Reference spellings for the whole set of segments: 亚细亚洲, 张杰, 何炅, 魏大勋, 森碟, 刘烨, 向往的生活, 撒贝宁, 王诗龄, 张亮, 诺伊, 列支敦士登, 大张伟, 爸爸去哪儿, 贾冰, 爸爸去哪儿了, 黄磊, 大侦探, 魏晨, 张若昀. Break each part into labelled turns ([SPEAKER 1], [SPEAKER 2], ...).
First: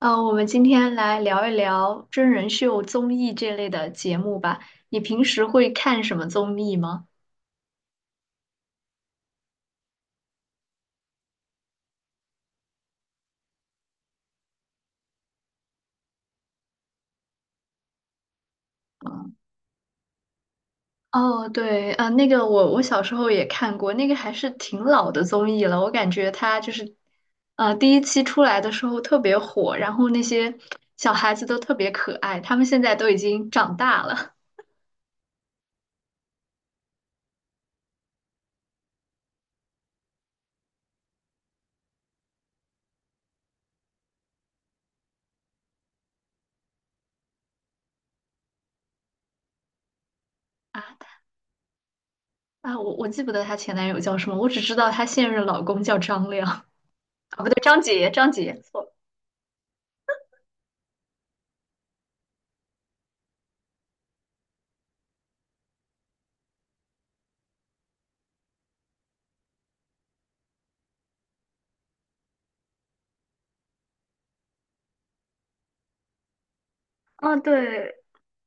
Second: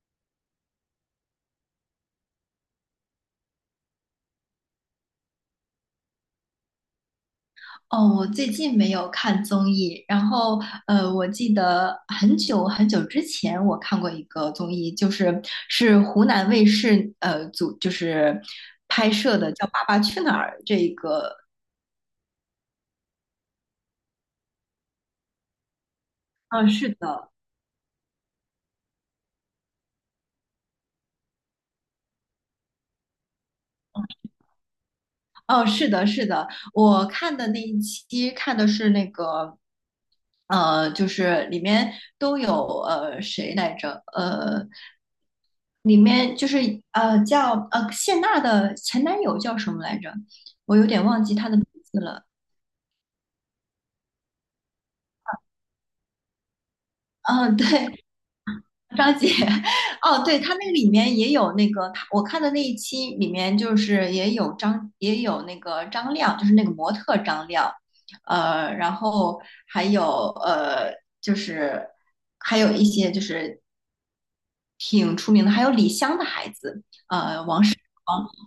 [SPEAKER 1] 我们今天来聊一聊真人秀、综艺这类的节目吧。你平时会看什么综艺吗？
[SPEAKER 2] 哦，我最近没有看综艺，然后我记得很久很久之前我看过一个综艺，就是是湖南卫视就是拍摄的，叫《爸爸去哪儿》这个。
[SPEAKER 1] 哦，对，啊、那个我小时候也看过，那个还是挺老的综艺了。我感觉它
[SPEAKER 2] 嗯、
[SPEAKER 1] 就
[SPEAKER 2] 是
[SPEAKER 1] 是，
[SPEAKER 2] 的。
[SPEAKER 1] 第一期出来的时候特别火，然后那些小孩子都特别可爱，他们现在都已经长大了
[SPEAKER 2] 哦，是的，是的。我看的那一期看的是那个就是里面都有谁来着？里面就是叫谢娜的前男友叫什么来着？我
[SPEAKER 1] 啊
[SPEAKER 2] 有点忘记他的名字了。
[SPEAKER 1] 啊！我记不得她前男友叫什么，我只知道她现任老公叫张亮啊，不对，
[SPEAKER 2] 嗯、对，
[SPEAKER 1] 张杰，错了。
[SPEAKER 2] 张杰。哦，对，他那个里面也有那个，他我看的那一期里面就是也有那个张亮，就是那个模特张亮。然后还有呃，就是还有一些就是挺出名的，还有李湘的孩子。
[SPEAKER 1] 啊，
[SPEAKER 2] 呃，王
[SPEAKER 1] 对，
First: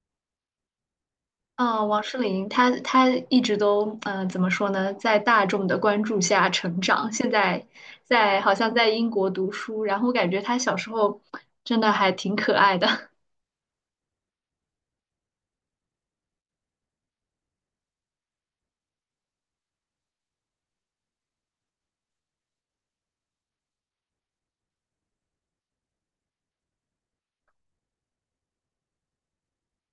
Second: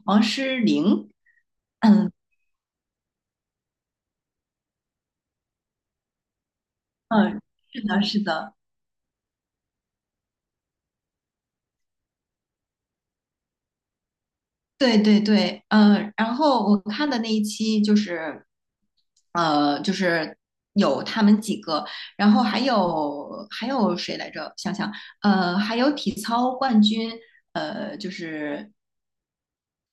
[SPEAKER 2] 王诗龄。
[SPEAKER 1] 嗯，王
[SPEAKER 2] 嗯
[SPEAKER 1] 诗龄，她一直都，怎么说呢，在大众的关注下成长。现
[SPEAKER 2] 嗯，
[SPEAKER 1] 在
[SPEAKER 2] 是的，是
[SPEAKER 1] 在
[SPEAKER 2] 的。
[SPEAKER 1] 好像在英国读书，然后感觉她小时候真的还挺可爱的。
[SPEAKER 2] 对对对。嗯，然后我看的那一期就是，就是有他们几个。然后还有谁来着？想想，还有体操冠军。就是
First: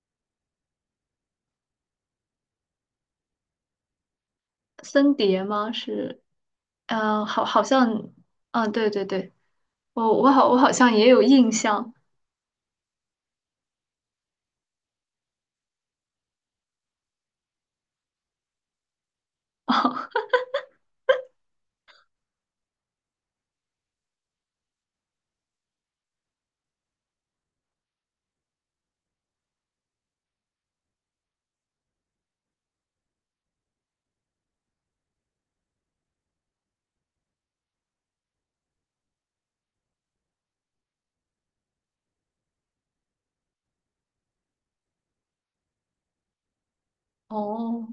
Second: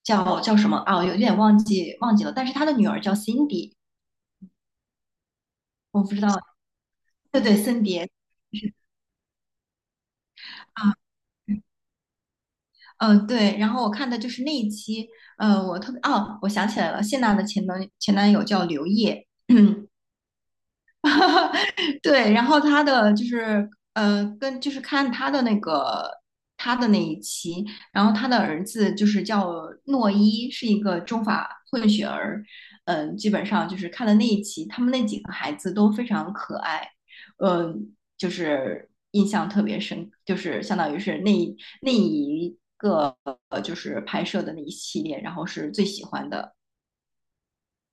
[SPEAKER 2] 叫什么啊？我有点忘记了，但是他的女儿叫 Cindy。
[SPEAKER 1] 森碟吗？
[SPEAKER 2] 我不知
[SPEAKER 1] 是，
[SPEAKER 2] 道。
[SPEAKER 1] 嗯，
[SPEAKER 2] 对
[SPEAKER 1] 好，
[SPEAKER 2] 对，
[SPEAKER 1] 好
[SPEAKER 2] 森碟。
[SPEAKER 1] 像，嗯，对对对，我好像
[SPEAKER 2] 啊。
[SPEAKER 1] 也有印象。
[SPEAKER 2] 嗯，对，然后我看的就是那一期。我特别，哦，我想起来了，谢娜的前男友叫刘烨。对，然后他的就是跟就是看他的那个他的那一期，然后他的儿子就是叫诺伊，是一个中法混血儿。嗯、基本上就是看了那一期，他们那几个孩子都非常可爱。嗯、就是印象特别深，就是相当于是那一个就是拍摄的那一系列，然后是最喜欢的。
[SPEAKER 1] 哦，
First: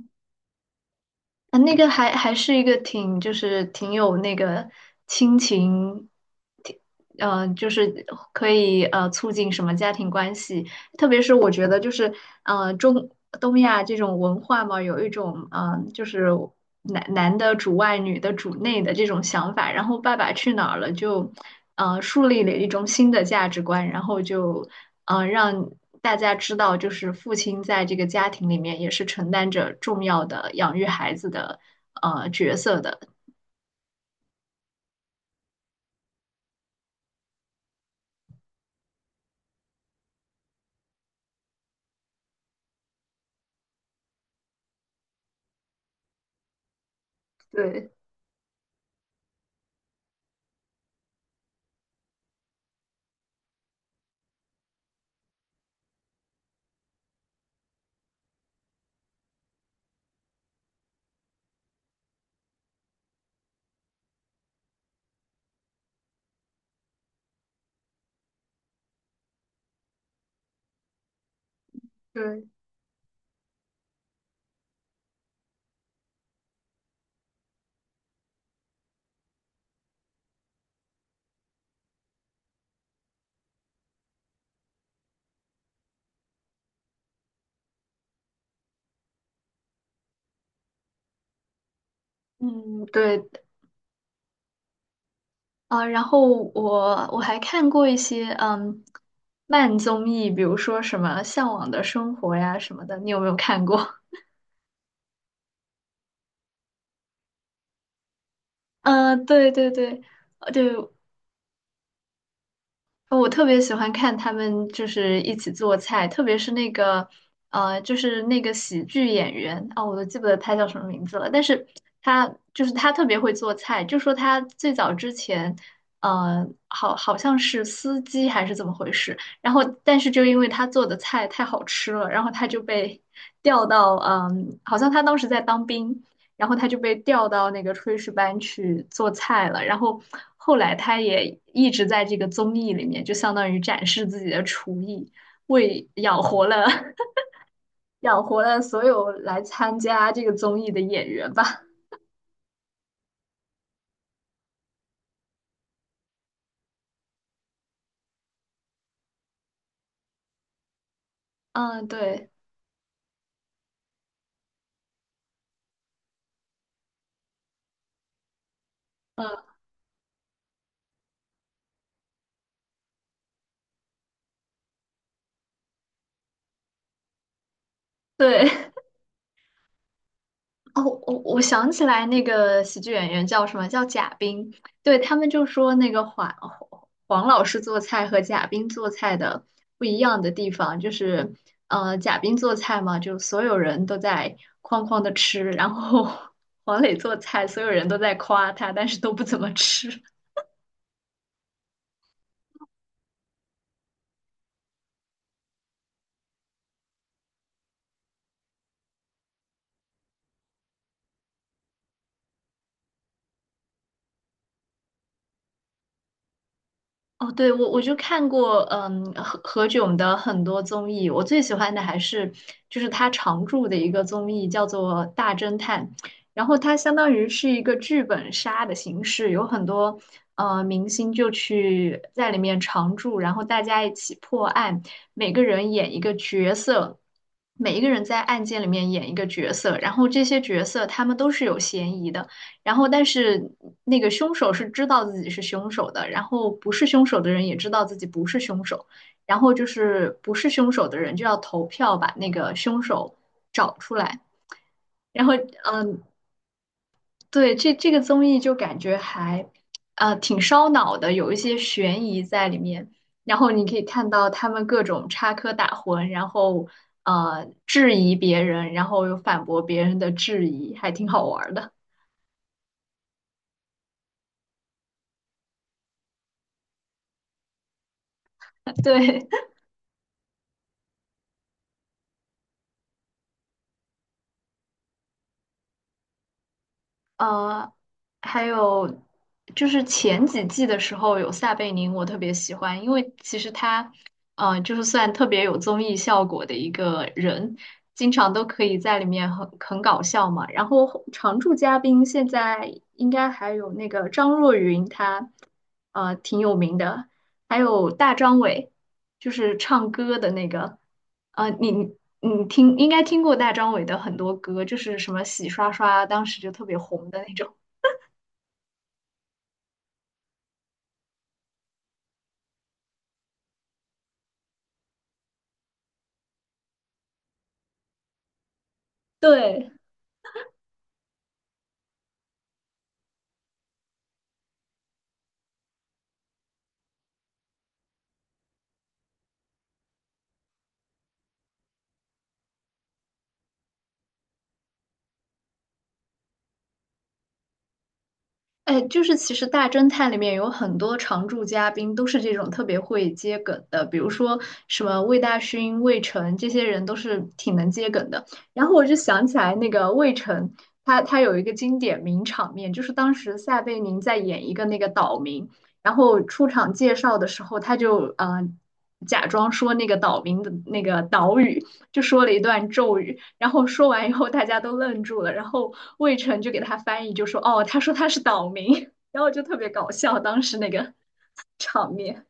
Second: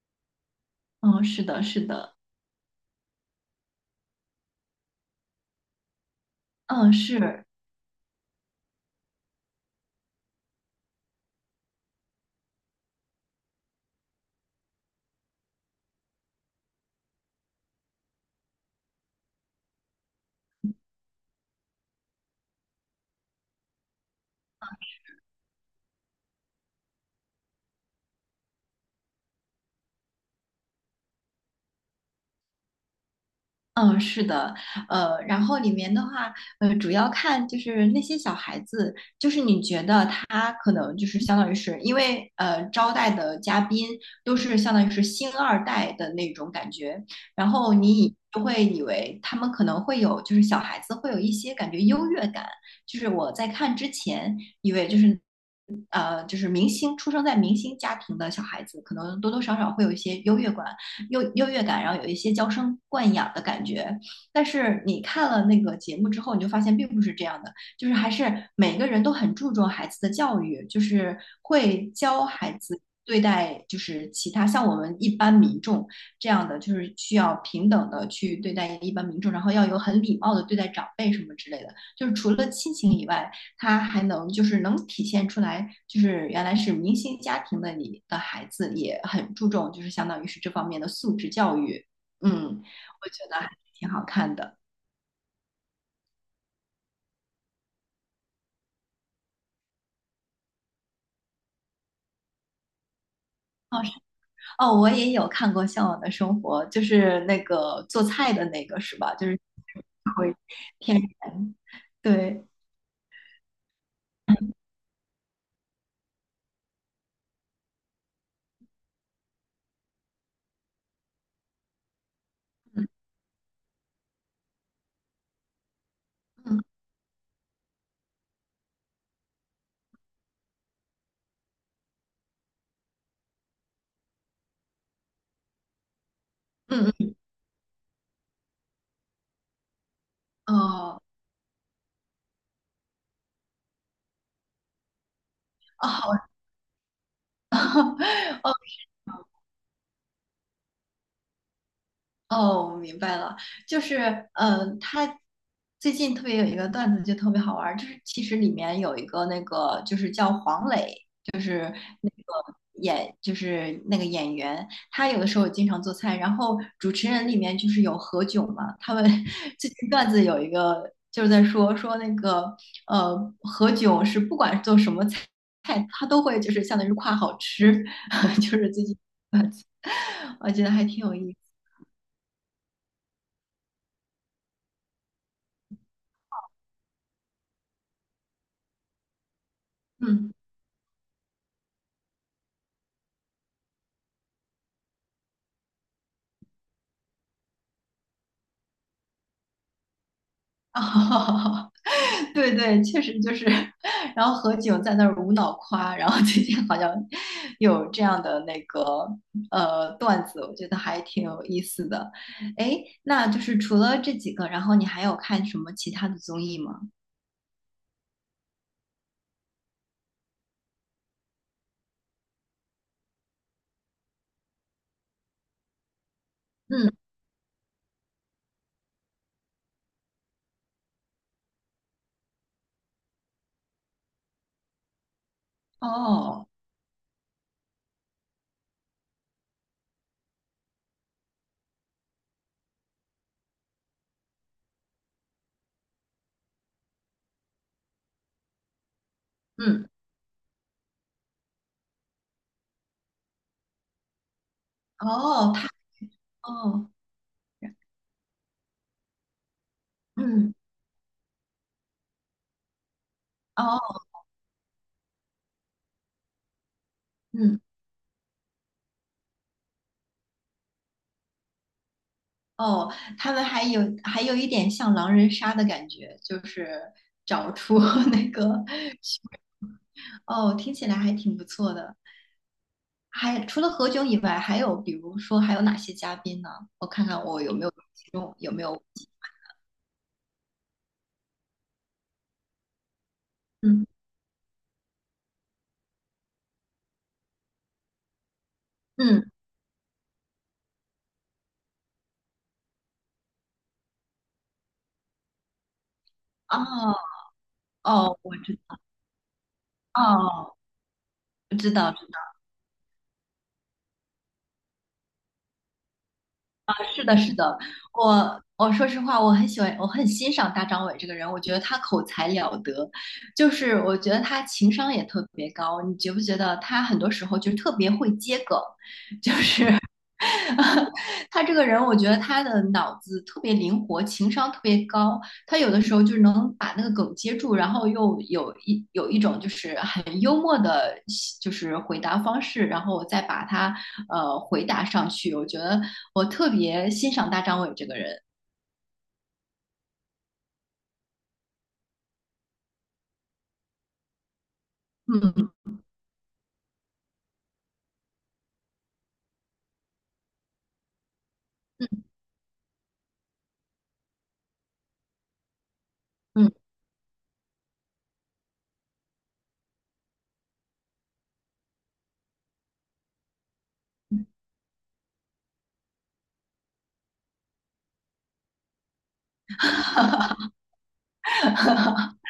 [SPEAKER 2] 嗯，是
[SPEAKER 1] 啊，
[SPEAKER 2] 的，
[SPEAKER 1] 那
[SPEAKER 2] 是
[SPEAKER 1] 个还
[SPEAKER 2] 的。
[SPEAKER 1] 还是一个挺，就是挺有那个亲情，挺
[SPEAKER 2] 嗯，是。
[SPEAKER 1] 就是可以促进什么家庭关系，特别是我觉得就是呃中东亚这种文化嘛，有一种就是男的主外，女的主内的这种想法。然后《爸爸去哪儿了》就，树立了一种新的价值观，然后就，让大家知道，就是父亲在这个家庭里面也是承担着重要的养育孩子的角色的。
[SPEAKER 2] 嗯，是的。然后里面的话，主要看就是那些小孩子，就是你觉得他可能就是相当于是因为招待的嘉宾都是相当于是星二代的那种感觉。然后
[SPEAKER 1] 对。
[SPEAKER 2] 你就会以为他们可能会有就是小孩子会有一些感觉优越感。就是我在看之前以为就是。就是明星出生在明星家庭的小孩子，可能多多少少会有一些优越感，优越感，然后有一些娇生惯养的感觉。但是你看了那个节目之后，你就发现并不是这样的，就是还是每个人都很注重孩子的教育，就是会教
[SPEAKER 1] 对，
[SPEAKER 2] 孩子。对待就是其他像我们一般民众这样的，就是需要平等的去对待一般民众，然后要有很礼貌的对待长辈什么之类的。就是除了亲情以外，他还能就是能体现出来，就是原来是明星家庭的你的孩子也很注重，就是相当于是这方面的素质教育。嗯，
[SPEAKER 1] 嗯，
[SPEAKER 2] 我
[SPEAKER 1] 对，
[SPEAKER 2] 觉得还挺好看的。
[SPEAKER 1] 啊、然后我还看过一些慢综艺，比如说什么《向往的生活》呀什么的，你有没有看过？
[SPEAKER 2] 哦是。哦，我也有看过《向往的生活》，就是那个做菜的那个 是吧？
[SPEAKER 1] 嗯，
[SPEAKER 2] 就是
[SPEAKER 1] 对对对，
[SPEAKER 2] 会
[SPEAKER 1] 对，
[SPEAKER 2] 骗人。对。
[SPEAKER 1] 我特别喜欢看他们就是一起做菜，特别是那个就是那个喜剧演员啊、我都记不得他叫什么名字了，但是他就是
[SPEAKER 2] 嗯
[SPEAKER 1] 他特别会做菜，就说他最早之前，
[SPEAKER 2] 嗯
[SPEAKER 1] 好像是司机还是怎么回事，然后但是就因为他做的菜太好吃了，然后他就被 调到好像他当时在当兵，然后他就
[SPEAKER 2] 嗯
[SPEAKER 1] 被调到那个炊事班去做菜了。然后
[SPEAKER 2] 嗯。
[SPEAKER 1] 后来他
[SPEAKER 2] 哦。
[SPEAKER 1] 也一直在这个综艺里面，就相当于展示自己的厨艺，为
[SPEAKER 2] 哦
[SPEAKER 1] 养活了 养活
[SPEAKER 2] 哦
[SPEAKER 1] 了所有来参加这个综艺的演员吧。
[SPEAKER 2] 哦，我明白了。就是嗯，他最近特别有一个段子就特别好玩儿，就是其实里面有一个那个就是叫黄磊
[SPEAKER 1] 嗯，对，
[SPEAKER 2] 演，就是那个演员，他有的时候经常做菜。然后主持人里面就是有何炅嘛，他们
[SPEAKER 1] 嗯，
[SPEAKER 2] 最近段子有一个就是在说那个呃何炅是不管做什么菜，他都会就是相当于夸好吃。就是
[SPEAKER 1] 对。
[SPEAKER 2] 最近我觉得
[SPEAKER 1] 哦，
[SPEAKER 2] 还挺有
[SPEAKER 1] 我
[SPEAKER 2] 意思。
[SPEAKER 1] 我想起来那个喜剧演员叫什么？叫贾冰。对，他们就说那个黄老师做菜和贾冰做菜的不一样的
[SPEAKER 2] 嗯。
[SPEAKER 1] 地方，就是贾冰做菜嘛，就所有人都在哐哐的吃，然后 黄磊做菜，所有人都在夸他，但是都不怎么吃。
[SPEAKER 2] 哦。对对，确实就是，然后何炅在那儿无脑夸，然后最近好像有这样的那个段子，我觉得还挺有意思的。哎，那就是除了这几个，然后你还有看什么其他的综艺吗？
[SPEAKER 1] 哦，对，我就看过，嗯，何炅的很多综艺，我最喜欢的还是就是他常驻的一个综艺叫做《大侦探》，然后它
[SPEAKER 2] 嗯。
[SPEAKER 1] 相当于是一个剧本杀的形式，有很多明星就去在里面常驻，然后大家一起破案，每个人演一个
[SPEAKER 2] 哦。
[SPEAKER 1] 角色，每一个人在案件里面演一个角色，然后这些角色他们都是有嫌疑的。然后但是那个凶手是知道自己是凶手的，然后不是凶手的人也知道自己不是凶手，然后就
[SPEAKER 2] 嗯。
[SPEAKER 1] 是不是凶手的人就要投票把那个凶手找出来。然后，
[SPEAKER 2] 哦，他。
[SPEAKER 1] 嗯，
[SPEAKER 2] 哦。
[SPEAKER 1] 对，这个综艺就感觉还，挺
[SPEAKER 2] 嗯。
[SPEAKER 1] 烧脑的，有一些悬疑在里面。然后你可以
[SPEAKER 2] 哦。
[SPEAKER 1] 看到他们各种插科打诨，然后
[SPEAKER 2] 嗯。
[SPEAKER 1] 质疑别人，然后又反驳别人的质疑，还挺好玩儿的。
[SPEAKER 2] 哦，他们还有一点像狼人杀的感觉，就是找出 那个。
[SPEAKER 1] 对。
[SPEAKER 2] 哦，听起来还挺不错的。还除了何炅以外，还有比如说还有哪些嘉宾呢？我看看我有没
[SPEAKER 1] 呃，
[SPEAKER 2] 有其中
[SPEAKER 1] 还
[SPEAKER 2] 有没有？
[SPEAKER 1] 有就是前几季的时候有撒贝宁，我特别喜欢，因为其实
[SPEAKER 2] 嗯
[SPEAKER 1] 他，就是算特别有综艺效果的一个人，经常都可以在里
[SPEAKER 2] 嗯。
[SPEAKER 1] 面很搞笑嘛。然后常驻嘉宾现在应该还有那个张若昀，他挺有
[SPEAKER 2] 哦
[SPEAKER 1] 名的，还有大
[SPEAKER 2] 哦。
[SPEAKER 1] 张伟，就是唱歌的那
[SPEAKER 2] 哦，
[SPEAKER 1] 个。呃，
[SPEAKER 2] 我
[SPEAKER 1] 你
[SPEAKER 2] 知
[SPEAKER 1] 你
[SPEAKER 2] 道。
[SPEAKER 1] 你听应该听过大张伟的很多歌，就是什么洗刷刷，当时就特别
[SPEAKER 2] 是
[SPEAKER 1] 红
[SPEAKER 2] 的，
[SPEAKER 1] 的
[SPEAKER 2] 是
[SPEAKER 1] 那种。
[SPEAKER 2] 的。我说实话，我很喜欢，我很欣赏大张伟这个人。我觉得他口才了得，就是我觉得他情商也特别高。你觉不觉得他很多时候就是特别会接梗？
[SPEAKER 1] 对，
[SPEAKER 2] 他这个人，我觉得他的脑子特别灵活，情商特别高。他有的时候就是能把那个梗接住，然后又有一种就是很幽默的，就是回答方式，然后再把它回答上去。我觉得我特别欣赏大张伟这个人。
[SPEAKER 1] 哎，就是其实《大侦探》里面有很多常驻嘉宾都是这种特别会接梗的，比如说什么魏大
[SPEAKER 2] 嗯
[SPEAKER 1] 勋、魏晨这些人都是挺能接梗的。然后我就想起来那个魏晨，他有一个经典名场面，就是当时撒贝宁在演一个那个岛民，然后
[SPEAKER 2] 嗯
[SPEAKER 1] 出
[SPEAKER 2] 嗯。
[SPEAKER 1] 场介绍的时候，他就假装说那个岛民的那个岛语，就说了一段咒语，然后说完以后，大家都愣住了，然后魏晨就给他翻译，就说："哦，他说他是岛民。然后就特别搞笑，当时那个场面。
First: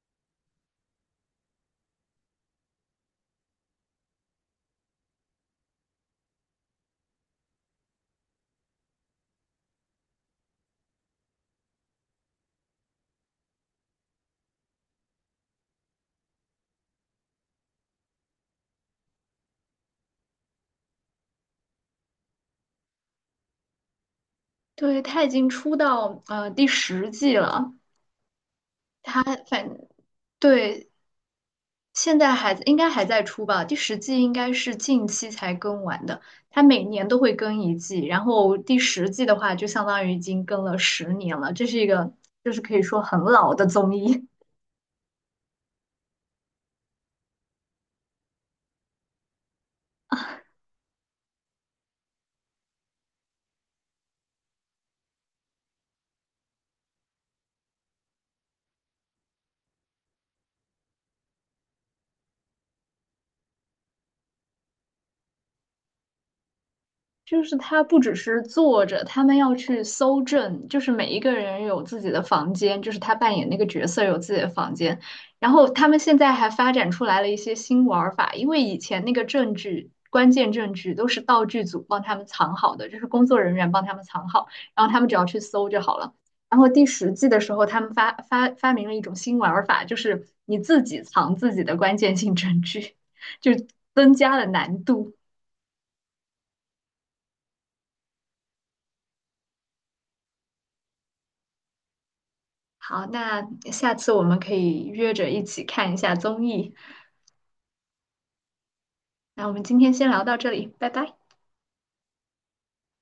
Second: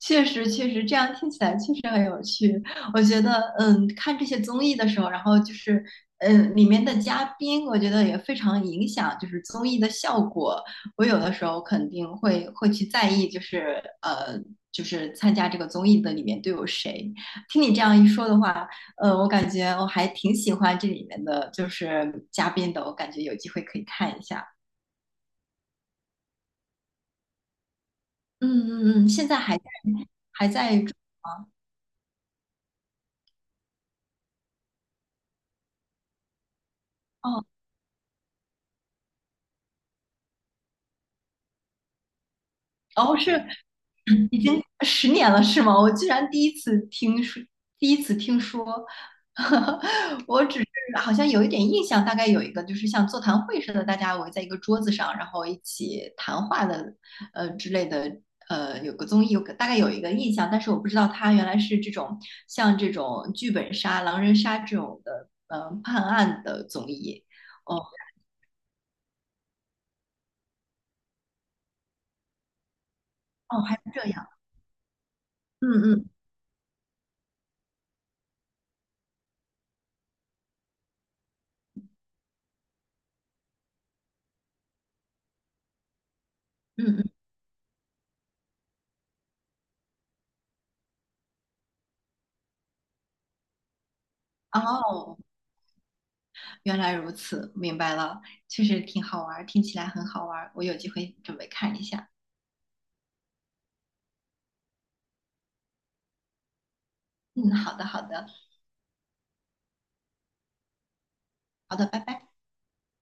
[SPEAKER 2] 确实，确实，这样听起来确实很有趣。我觉得，嗯，看这些综艺的时候，然后就是，嗯，里面的嘉宾，我觉得也非常影响，就是综艺的效果。我有的时候肯定会去在意，就是就是参加这个综艺的里面都有谁。听你这样一说的话，我感觉我还挺喜欢这里面的就是嘉宾的，我感觉有机会可以看一下。
[SPEAKER 1] 对，他已经出到第十季了，
[SPEAKER 2] 嗯嗯嗯，
[SPEAKER 1] 他
[SPEAKER 2] 现在还在
[SPEAKER 1] 反
[SPEAKER 2] 还在
[SPEAKER 1] 对
[SPEAKER 2] 追吗？
[SPEAKER 1] 现在还应该还在出吧，第十季应该是近期才更完的，他每年都会
[SPEAKER 2] 哦
[SPEAKER 1] 更一季，然后第十季的话就相当于已经更了10年了，这是一个就是可以说
[SPEAKER 2] 哦，
[SPEAKER 1] 很
[SPEAKER 2] 是
[SPEAKER 1] 老的综艺。
[SPEAKER 2] 已经10年了是吗？我居然第一次听说，第一次听说。我只是好像有一点印象，大概有一个就是像座谈会似的，大家围在一个桌子上，然后一起谈话的之类的，有个综艺，大概有一个印象，但是我不知道它原来是像这种剧本杀、狼人杀这种的，判案的综艺。
[SPEAKER 1] 就是
[SPEAKER 2] 哦
[SPEAKER 1] 他不只是坐着，他们要去搜证，就是每一个人有自己的房间，就是他扮演那
[SPEAKER 2] 哦，
[SPEAKER 1] 个
[SPEAKER 2] 还是
[SPEAKER 1] 角色
[SPEAKER 2] 这
[SPEAKER 1] 有
[SPEAKER 2] 样。
[SPEAKER 1] 自己的房间。然后
[SPEAKER 2] 嗯
[SPEAKER 1] 他们
[SPEAKER 2] 嗯
[SPEAKER 1] 现在还发展出来了一些新玩儿法，因为以前那个证据、关键证据都是道具组帮他们藏好的，就是工作人员帮他们藏好，然后他们只要去搜就好了。然后第
[SPEAKER 2] 嗯
[SPEAKER 1] 十季的时候，他们发明了一种新玩儿法，就是你自己藏自己的关键性证据，就增加了
[SPEAKER 2] 嗯。
[SPEAKER 1] 难度。
[SPEAKER 2] 哦，原来如此，明白了，确实挺好玩，听起来很好玩，我有机会准备看一下。
[SPEAKER 1] 好，那下次我们可以约着一起看一下综艺。
[SPEAKER 2] 嗯，好的，好的。
[SPEAKER 1] 那我们今天先聊到这里，拜拜。
[SPEAKER 2] 好的，拜拜。